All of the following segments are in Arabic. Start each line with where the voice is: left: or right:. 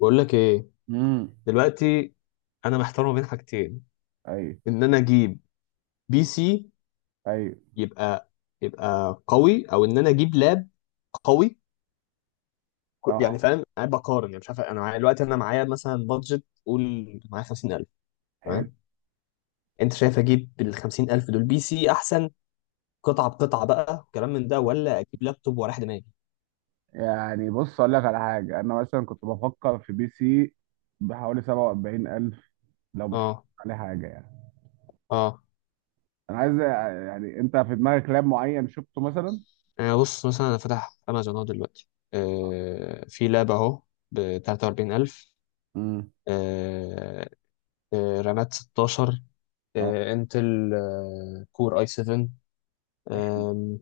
left: بقول لك ايه،
right: امم
left: دلوقتي انا محتار ما بين حاجتين.
right: ايوه،
left: ان انا اجيب بي سي
right: ايوه،
left: يبقى قوي، او ان انا اجيب لاب قوي. يعني
right: اه،
left: فاهم، قاعد بقارن. يعني مش عارف، انا معايا دلوقتي معايا مثلا بادجت، قول معايا 50000.
right: حلو.
left: تمام، انت شايف اجيب بال 50000 دول بي سي احسن قطعه بقطعه بقى وكلام من ده، ولا اجيب لابتوب واريح دماغي؟
right: يعني بص اقول لك على حاجه، انا مثلا كنت بفكر في بي سي بحوالي 47000، لو مش
left: اه.
right: عليه حاجه يعني.
left: اه.
right: انا عايز، يعني انت في دماغك لاب معين شفته مثلا؟
left: بص مثلا انا فاتح امازون اهو دلوقتي. في لاب اهو ب 43000.
right: امم
left: رامات 16،
right: اه،
left: انتل، كور اي 7، آم،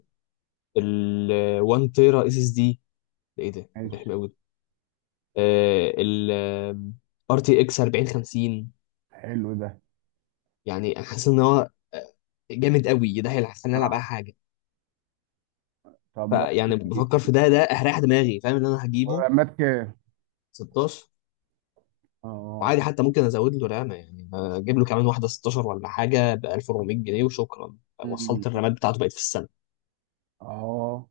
left: ال 1 تيرا اس اس دي. ده ايه ده ده
right: ماشي.
left: حلو قوي. ال ار تي اكس 4050.
right: حلو ده.
left: يعني حاسس ان هو جامد قوي، ده هيخليني العب اي
right: اه،
left: حاجه.
right: طب
left: فيعني بفكر في ده، ده هريح دماغي، فاهم ان انا هجيبه.
right: والرامات كام؟
left: 16.
right: اه،
left: وعادي، حتى ممكن ازود له رامه، يعني اجيب له كمان واحده 16 ولا حاجه ب 1400 جنيه وشكرا،
right: مم.
left: وصلت الرامات بتاعته بقت في السنه.
right: اه،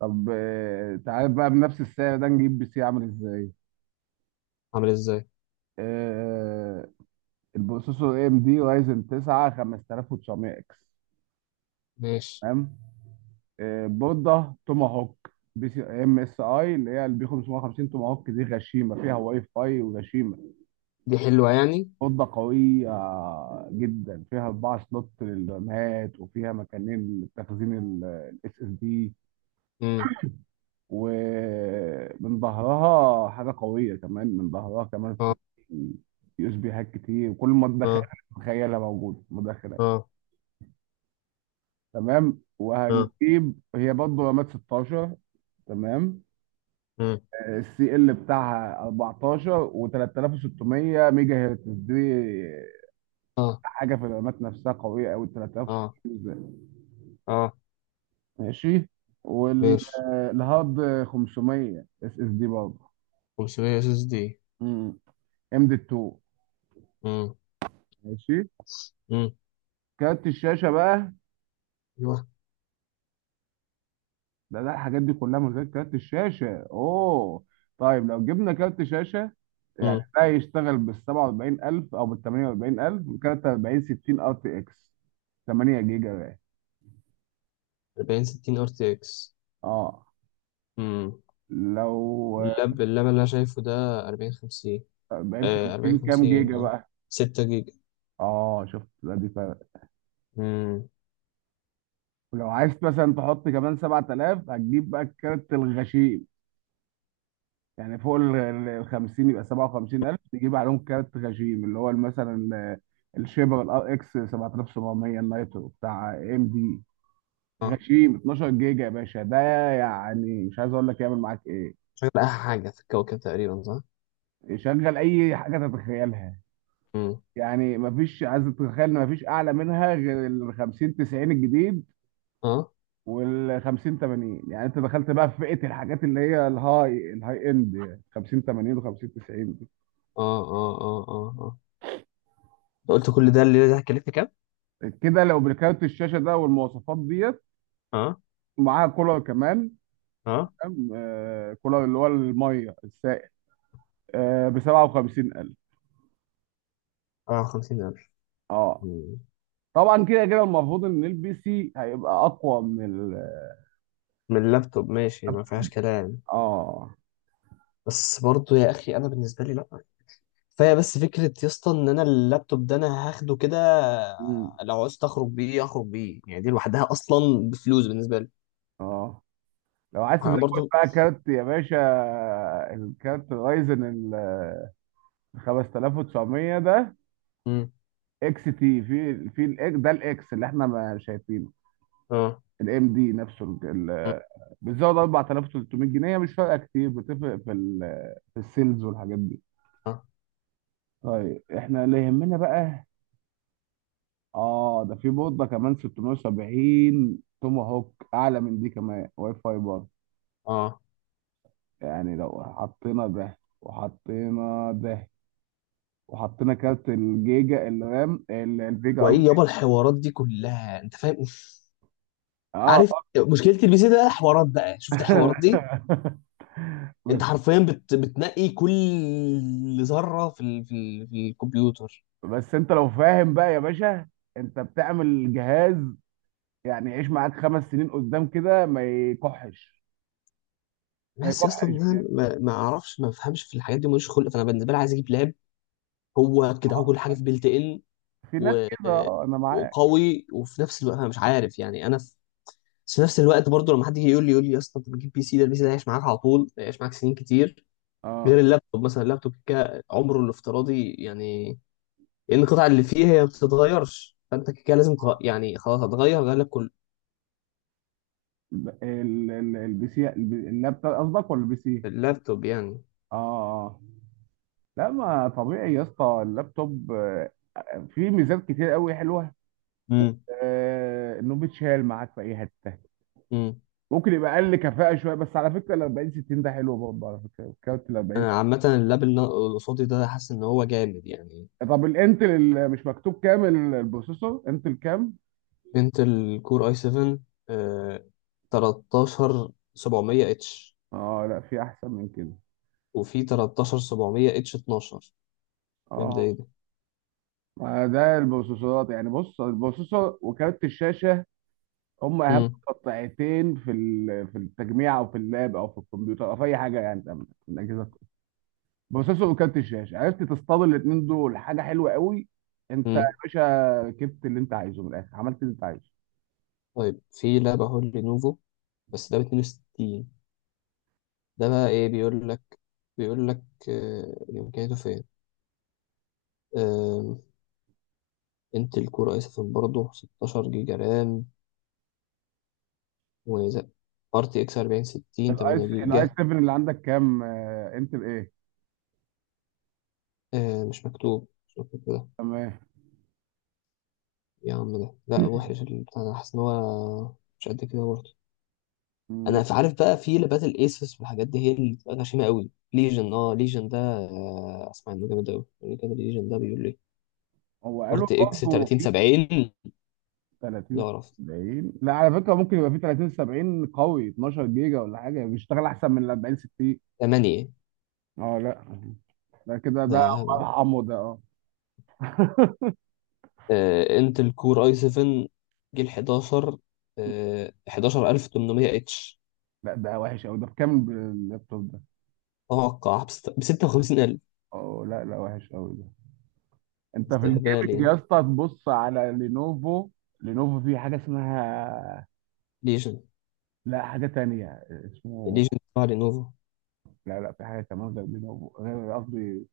right: طب، تعال بقى بنفس السعر ده نجيب بي سي عامل ازاي.
left: عامل ازاي؟
right: آه، البروسيسور اي ام دي رايزن 9 5900 اكس.
left: ماشي.
right: تمام. بوردة توما هوك بي سي ام اس اي اللي هي البي 550 توما هوك، دي غشيمه فيها واي فاي وغشيمه.
left: دي حلوه يعني.
right: بوردة قويه جدا، فيها اربعه سلوت للرامات وفيها مكانين لتخزين الاس اس دي.
left: امم.
right: ومن ظهرها حاجه قويه، كمان من ظهرها كمان في
left: اه.
right: يو اس بي هاك كتير وكل ما
left: اه.
right: تتخيلها موجود مدخلات.
left: اه.
right: تمام،
left: اه.
right: وهنجيب هي برضه رامات 16. تمام.
left: امم.
right: السي ال بتاعها 14 و3600 ميجا هرتز، دي
left: اه.
right: حاجه في الرامات نفسها قويه قوي 3600
left: اه.
right: بالذات.
left: اه.
right: ماشي.
left: ماشي.
right: والهارد 500 اس اس دي برضه،
left: 500 اس اس دي.
right: ام دي 2.
left: امم.
right: ماشي.
left: امم.
right: كارت الشاشه بقى.
left: ايوه.
right: لا، لا، الحاجات دي كلها من غير كارت الشاشة، اوه. طيب لو جبنا كارت شاشة، يعني
left: امم.
right: ده يشتغل بال 47000 او بال 48000 كارت 4060 ار تي اكس 8 جيجا بقى.
left: 40 60 ار تي اكس.
right: اه،
left: امم.
right: لو
left: اللاب اللي انا شايفه ده 40 50.
right: 40 50
left: 40
right: كام
left: 50،
right: جيجا
left: اه،
right: بقى؟
left: 6 جيجا.
right: اه، شفت بقى دي فرق.
left: امم.
right: ولو عايز مثلا تحط كمان 7000 هتجيب بقى الكارت الغشيم، يعني فوق 50 يبقى 57000، تجيب عليهم كارت غشيم اللي هو مثلا، الشيبر الار اكس 7700 النايترو بتاع ام دي.
left: اه،
right: غشيم 12 جيجا يا باشا ده. يعني مش عايز اقول لك يعمل معاك ايه.
left: شغل احلى حاجه في الكوكب تقريبا، صح؟
right: شغل اي حاجه تتخيلها.
left: امم.
right: يعني مفيش، عايز تتخيل ان مفيش اعلى منها غير ال 50 90 الجديد
left: اه.
right: وال 50 80، يعني انت دخلت بقى في فئه الحاجات اللي هي الهاي الهاي اند، يعني 50 80 و 50 90 دي.
left: اه. اه. اه. اه. اه، أنت قلت كل ده اللي ده، هكلفني كام؟
right: كده لو بالكارت الشاشه ده والمواصفات ديت،
left: اه.
right: معاها كولر كمان.
left: اه.
right: تمام، آه كولر اللي هو الميه السائل، آه ب 57000.
left: اه. 50000.
right: اه.
left: امم.
right: طبعا كده كده المفروض ان البي سي هيبقى اقوى من ال.
left: من اللابتوب، ماشي ما فيهاش كلام.
right: اه.
left: بس برضه يا اخي انا بالنسبه لي لا، كفايه بس فكره يا اسطى ان انا اللابتوب ده هاخده كده.
right: امم
left: لو عايز اخرج بيه اخرج بيه، يعني دي لوحدها اصلا بفلوس بالنسبه لي.
right: اه، لو عايز
left: انا
right: تزود
left: برضه.
right: بقى كارت يا باشا، الكارت رايزن ال 5900 ده
left: امم.
right: اكس تي في في ده الاكس اللي احنا ما شايفينه
left: اه.
right: الام دي نفسه بتزود 4300 جنيه، مش فارقه كتير، بتفرق في في السيلز والحاجات دي.
left: اه.
right: طيب احنا اللي يهمنا بقى. اه، ده في بوضه كمان 670 توما هوك اعلى من دي، كمان واي فاي برضه.
left: اه.
right: يعني لو حطينا ده وحطينا ده وحطينا كارت الجيجا الرام الفيجا
left: وايه
right: قصدي.
left: يابا الحوارات دي كلها انت فاهم؟
right: اه.
left: عارف مشكله البي سي ده؟ حوارات بقى، شفت الحوارات دي؟ انت
right: بس،
left: حرفيا بتنقي كل ذره في الكمبيوتر.
right: بس انت لو فاهم بقى يا باشا، انت بتعمل جهاز يعني يعيش معاك خمس سنين قدام، كده ما يكحش. ما
left: بس يا اسطى،
right: يكحش
left: إن انا
right: بجد.
left: ما اعرفش ما افهمش في الحاجات دي، ماليش خلق، فانا بالنسبه لي عايز اجيب لاب. هو كده، هو
right: آه،
left: كل حاجه في بيلت ان
right: في ناس
left: و...
right: كده، انا معاك.
left: وقوي، وفي نفس الوقت انا مش عارف، يعني انا في. بس في نفس الوقت برضو لما حد يجي يقول لي يا اسطى انت بتجيب بي سي ده، البي سي ده هيعيش معاك على طول، هيعيش معاك سنين كتير. غير
right: اه
left: اللابتوب مثلا، اللابتوب كده عمره الافتراضي يعني، لان القطع اللي فيه هي ما بتتغيرش، فانت كده لازم يعني خلاص هتغير، غير لك كل
right: ال- البي سي اللابتوب قصدك ولا البي سي؟
left: اللابتوب يعني.
right: اه. اه. لا، ما طبيعي يا اسطى اللابتوب، فيه ميزات كتير قوي حلوه.
left: امم.
right: آه انه بيتشال معاك في اي حته.
left: امم.
right: ممكن يبقى اقل كفاءه شويه، بس على فكره ال 40 60 ده حلو برضه، على فكره كارت ال 40
left: انا
right: 60.
left: عامه اللاب اللي قصادي ده حاسس ان هو جامد يعني.
right: طب الانتل اللي مش مكتوب كام البروسيسور انتل كام؟
left: انتل كور اي 7، آه 13 700 اتش.
right: اه، لا في احسن من كده.
left: وفي 13 700 اتش 12. كام ده؟ ايه
right: اه،
left: ده؟
right: ما ده البروسيسورات، يعني بص البروسيسور وكارت الشاشه هم اهم
left: امم.
right: قطعتين في في التجميع او في اللاب او في الكمبيوتر او في اي حاجه، يعني تمام في الاجهزه. بروسيسور وكارت الشاشه، عرفت تصطاد الاثنين دول حاجه حلوه قوي. انت يا
left: امم.
right: باشا ركبت اللي انت عايزه من الاخر، عملت اللي انت عايزه.
left: طيب في لعبه، هو لينوفو بس ده ب 62. ده بقى ايه؟ بيقول لك، امكانياته فين؟ آه انتل كور اي 7 برضه، 16 جيجا رام وزق، ار تي اكس 40 60،
right: الاي
left: 8
right: الاي
left: جيجا.
right: 7 اللي عندك كام؟ انتل ايه؟
left: مش مكتوب، مش مكتوب كده.
right: تمام.
left: يا عم ده لا وحش البتاع ده، حاسس ان هو مش قد كده برضه.
right: مم.
left: عارف بقى في لبات الايسوس والحاجات دي هي اللي بتبقى غشيمه قوي. ليجن، اه ليجن ده اسمع انه جامد قوي يعني كده. ليجن ده بيقول لي
right: هو قالوا
left: ارت اكس
right: برضه
left: 30
right: في
left: 70. ده
right: 30
left: اعرف.
right: 70. لا على فكره، ممكن يبقى في 30 70 قوي 12 جيجا ولا حاجه بيشتغل احسن من ال 40 60.
left: 8،
right: اه لا، ده كده
left: ده
right: ده،
left: هبل.
right: مرحمه ده. اه.
left: انتل كور اي 7، جيل 11. 11800 اتش.
right: لا ده وحش قوي، ده بكام اللابتوب ده؟
left: اتوقع ب 56000.
right: اه لا، لا وحش قوي ده. انت في
left: استهبال
right: الجيمنج
left: يعني.
right: يا اسطى تبص على لينوفو. لينوفو في حاجه اسمها،
left: ليجن.
right: لا حاجه تانية اسمه،
left: ليجن تبع لينوفو.
right: لا لا في حاجه كمان غير لينوفو، غير قصدي.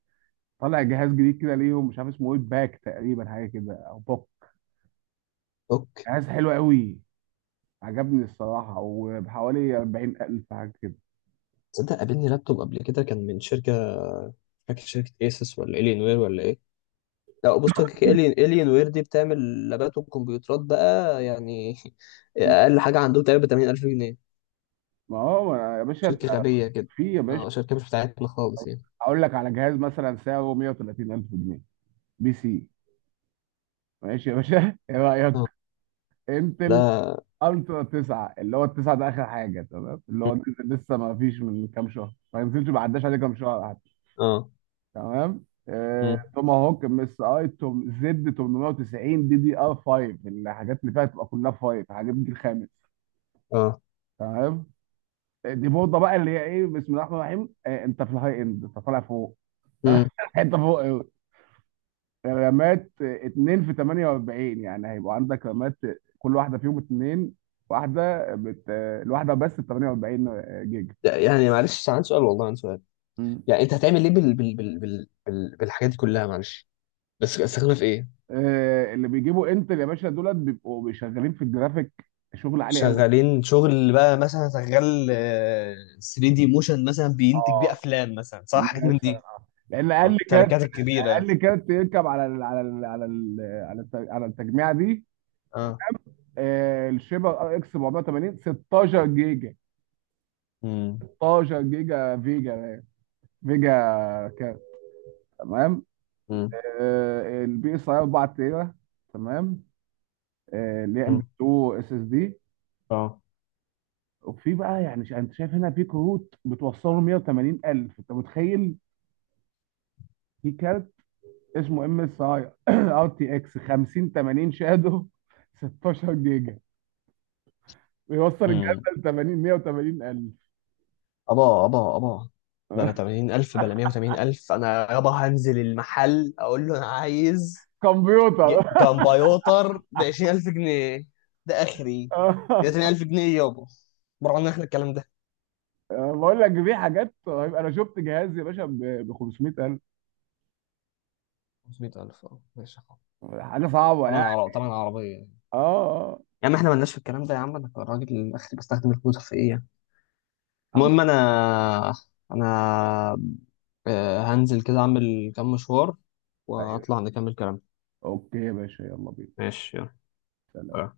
right: طالع جهاز جديد كده ليهم، مش عارف اسمه ايه، باك تقريبا حاجه كده او بوك.
left: اوك.
right: جهاز حلو قوي، عجبني الصراحه، وبحوالي 40000 حاجه كده.
left: تصدق قابلني لابتوب قبل كده كان من شركه، مش فاكر شركه، ايسوس ولا الين وير ولا ايه؟ لا بص، الين وير دي بتعمل لابات وكمبيوترات بقى يعني.
right: مم.
left: اقل حاجه عندهم تقريبا ب 80000 جنيه.
right: ما هو يا باشا،
left: شركه غبيه كده.
right: في يا باشا،
left: اه، شركه مش بتاعتنا خالص يعني.
right: اقول لك على جهاز مثلا سعره 130000 جنيه، بي سي. ماشي يا باشا ايه رايك؟
left: اه.
right: انتل
left: ده.
right: الترا 9 اللي هو التسعه ده اخر حاجه، تمام، اللي هو نزل لسه، ما فيش من كام شهر، ما نزلش، ما عداش عليه كام شهر حتى.
left: اه.
right: تمام،
left: مم.
right: توما هوك ام اس اي توم زد 890 دي دي ار 5، الحاجات اللي فيها تبقى كلها 5، حاجات الجيل الخامس.
left: اه.
right: تمام. دي بوضه بقى اللي هي ايه، بسم الله الرحمن الرحيم، انت في الهاي اند، انت طالع فوق،
left: مم.
right: حته فوق. رمات اتنين في 48، يعني هيبقى عندك رمات كل واحدة فيهم اتنين، واحدة الواحدة بس ب 48 جيجا.
left: لا، يعني معلش عندي سؤال، والله عندي سؤال.
right: مم.
left: يعني انت هتعمل ايه بالحاجات دي كلها؟ معلش، بس استخدمها في ايه؟
right: اللي بيجيبوا انتل يا باشا دولت بيبقوا بيشغلين في الجرافيك، شغل عالي قوي.
left: شغالين شغل بقى، مثلا شغال 3 دي موشن مثلا، بينتج بيه
right: اه،
left: افلام مثلا، صح؟ حاجات من دي.
right: مثلا، لان
left: اه،
right: اقل كارت،
left: الشركات الكبيره يعني.
right: اقل كارت يركب على على التجميعه دي،
left: اه.
right: الشيبر ار اكس 480 16 جيجا.
left: مم.
right: 16 جيجا فيجا. فيجا. كارت. تمام.
left: امم.
right: البي اس اي 4 تيرا. تمام. اللي هي ام
left: امم.
right: 2 اس اس دي.
left: اه.
right: وفي بقى يعني انت شايف هنا في كروت بتوصله 180000، انت متخيل؟ في كارت اسمه ام اس اي ار تي اكس 50 80 شادو 16 جيجا، بيوصل
left: امم.
right: الجهاز ل 80 180000.
left: ابا ابا ابا، بلا 80000 بلا 180000. انا يابا هنزل المحل اقول له انا عايز
right: كمبيوتر.
left: كمبيوتر ب 20000 جنيه. ده اخري، ده 20000 جنيه يابا. بره عنا احنا الكلام ده.
right: بقول لك دي حاجات رهيبة. انا شفت جهاز يا باشا ب 500000.
left: 500000؟ اه ماشي خلاص،
right: حاجه صعبه
left: طبعا
right: يعني.
left: عربية، طبعا عربية يعني.
right: اه. اه.
left: يا عم احنا مالناش في الكلام ده، يا عم انا الراجل الاخري بستخدم الكمبيوتر في ايه يعني.
right: عم-
left: المهم، انا هنزل كده اعمل كام مشوار
right: ايوه.
left: واطلع نكمل كلام.
right: اوكي يا باشا، يلا بينا.
left: ماشي، يلا.
right: سلام.
left: اه.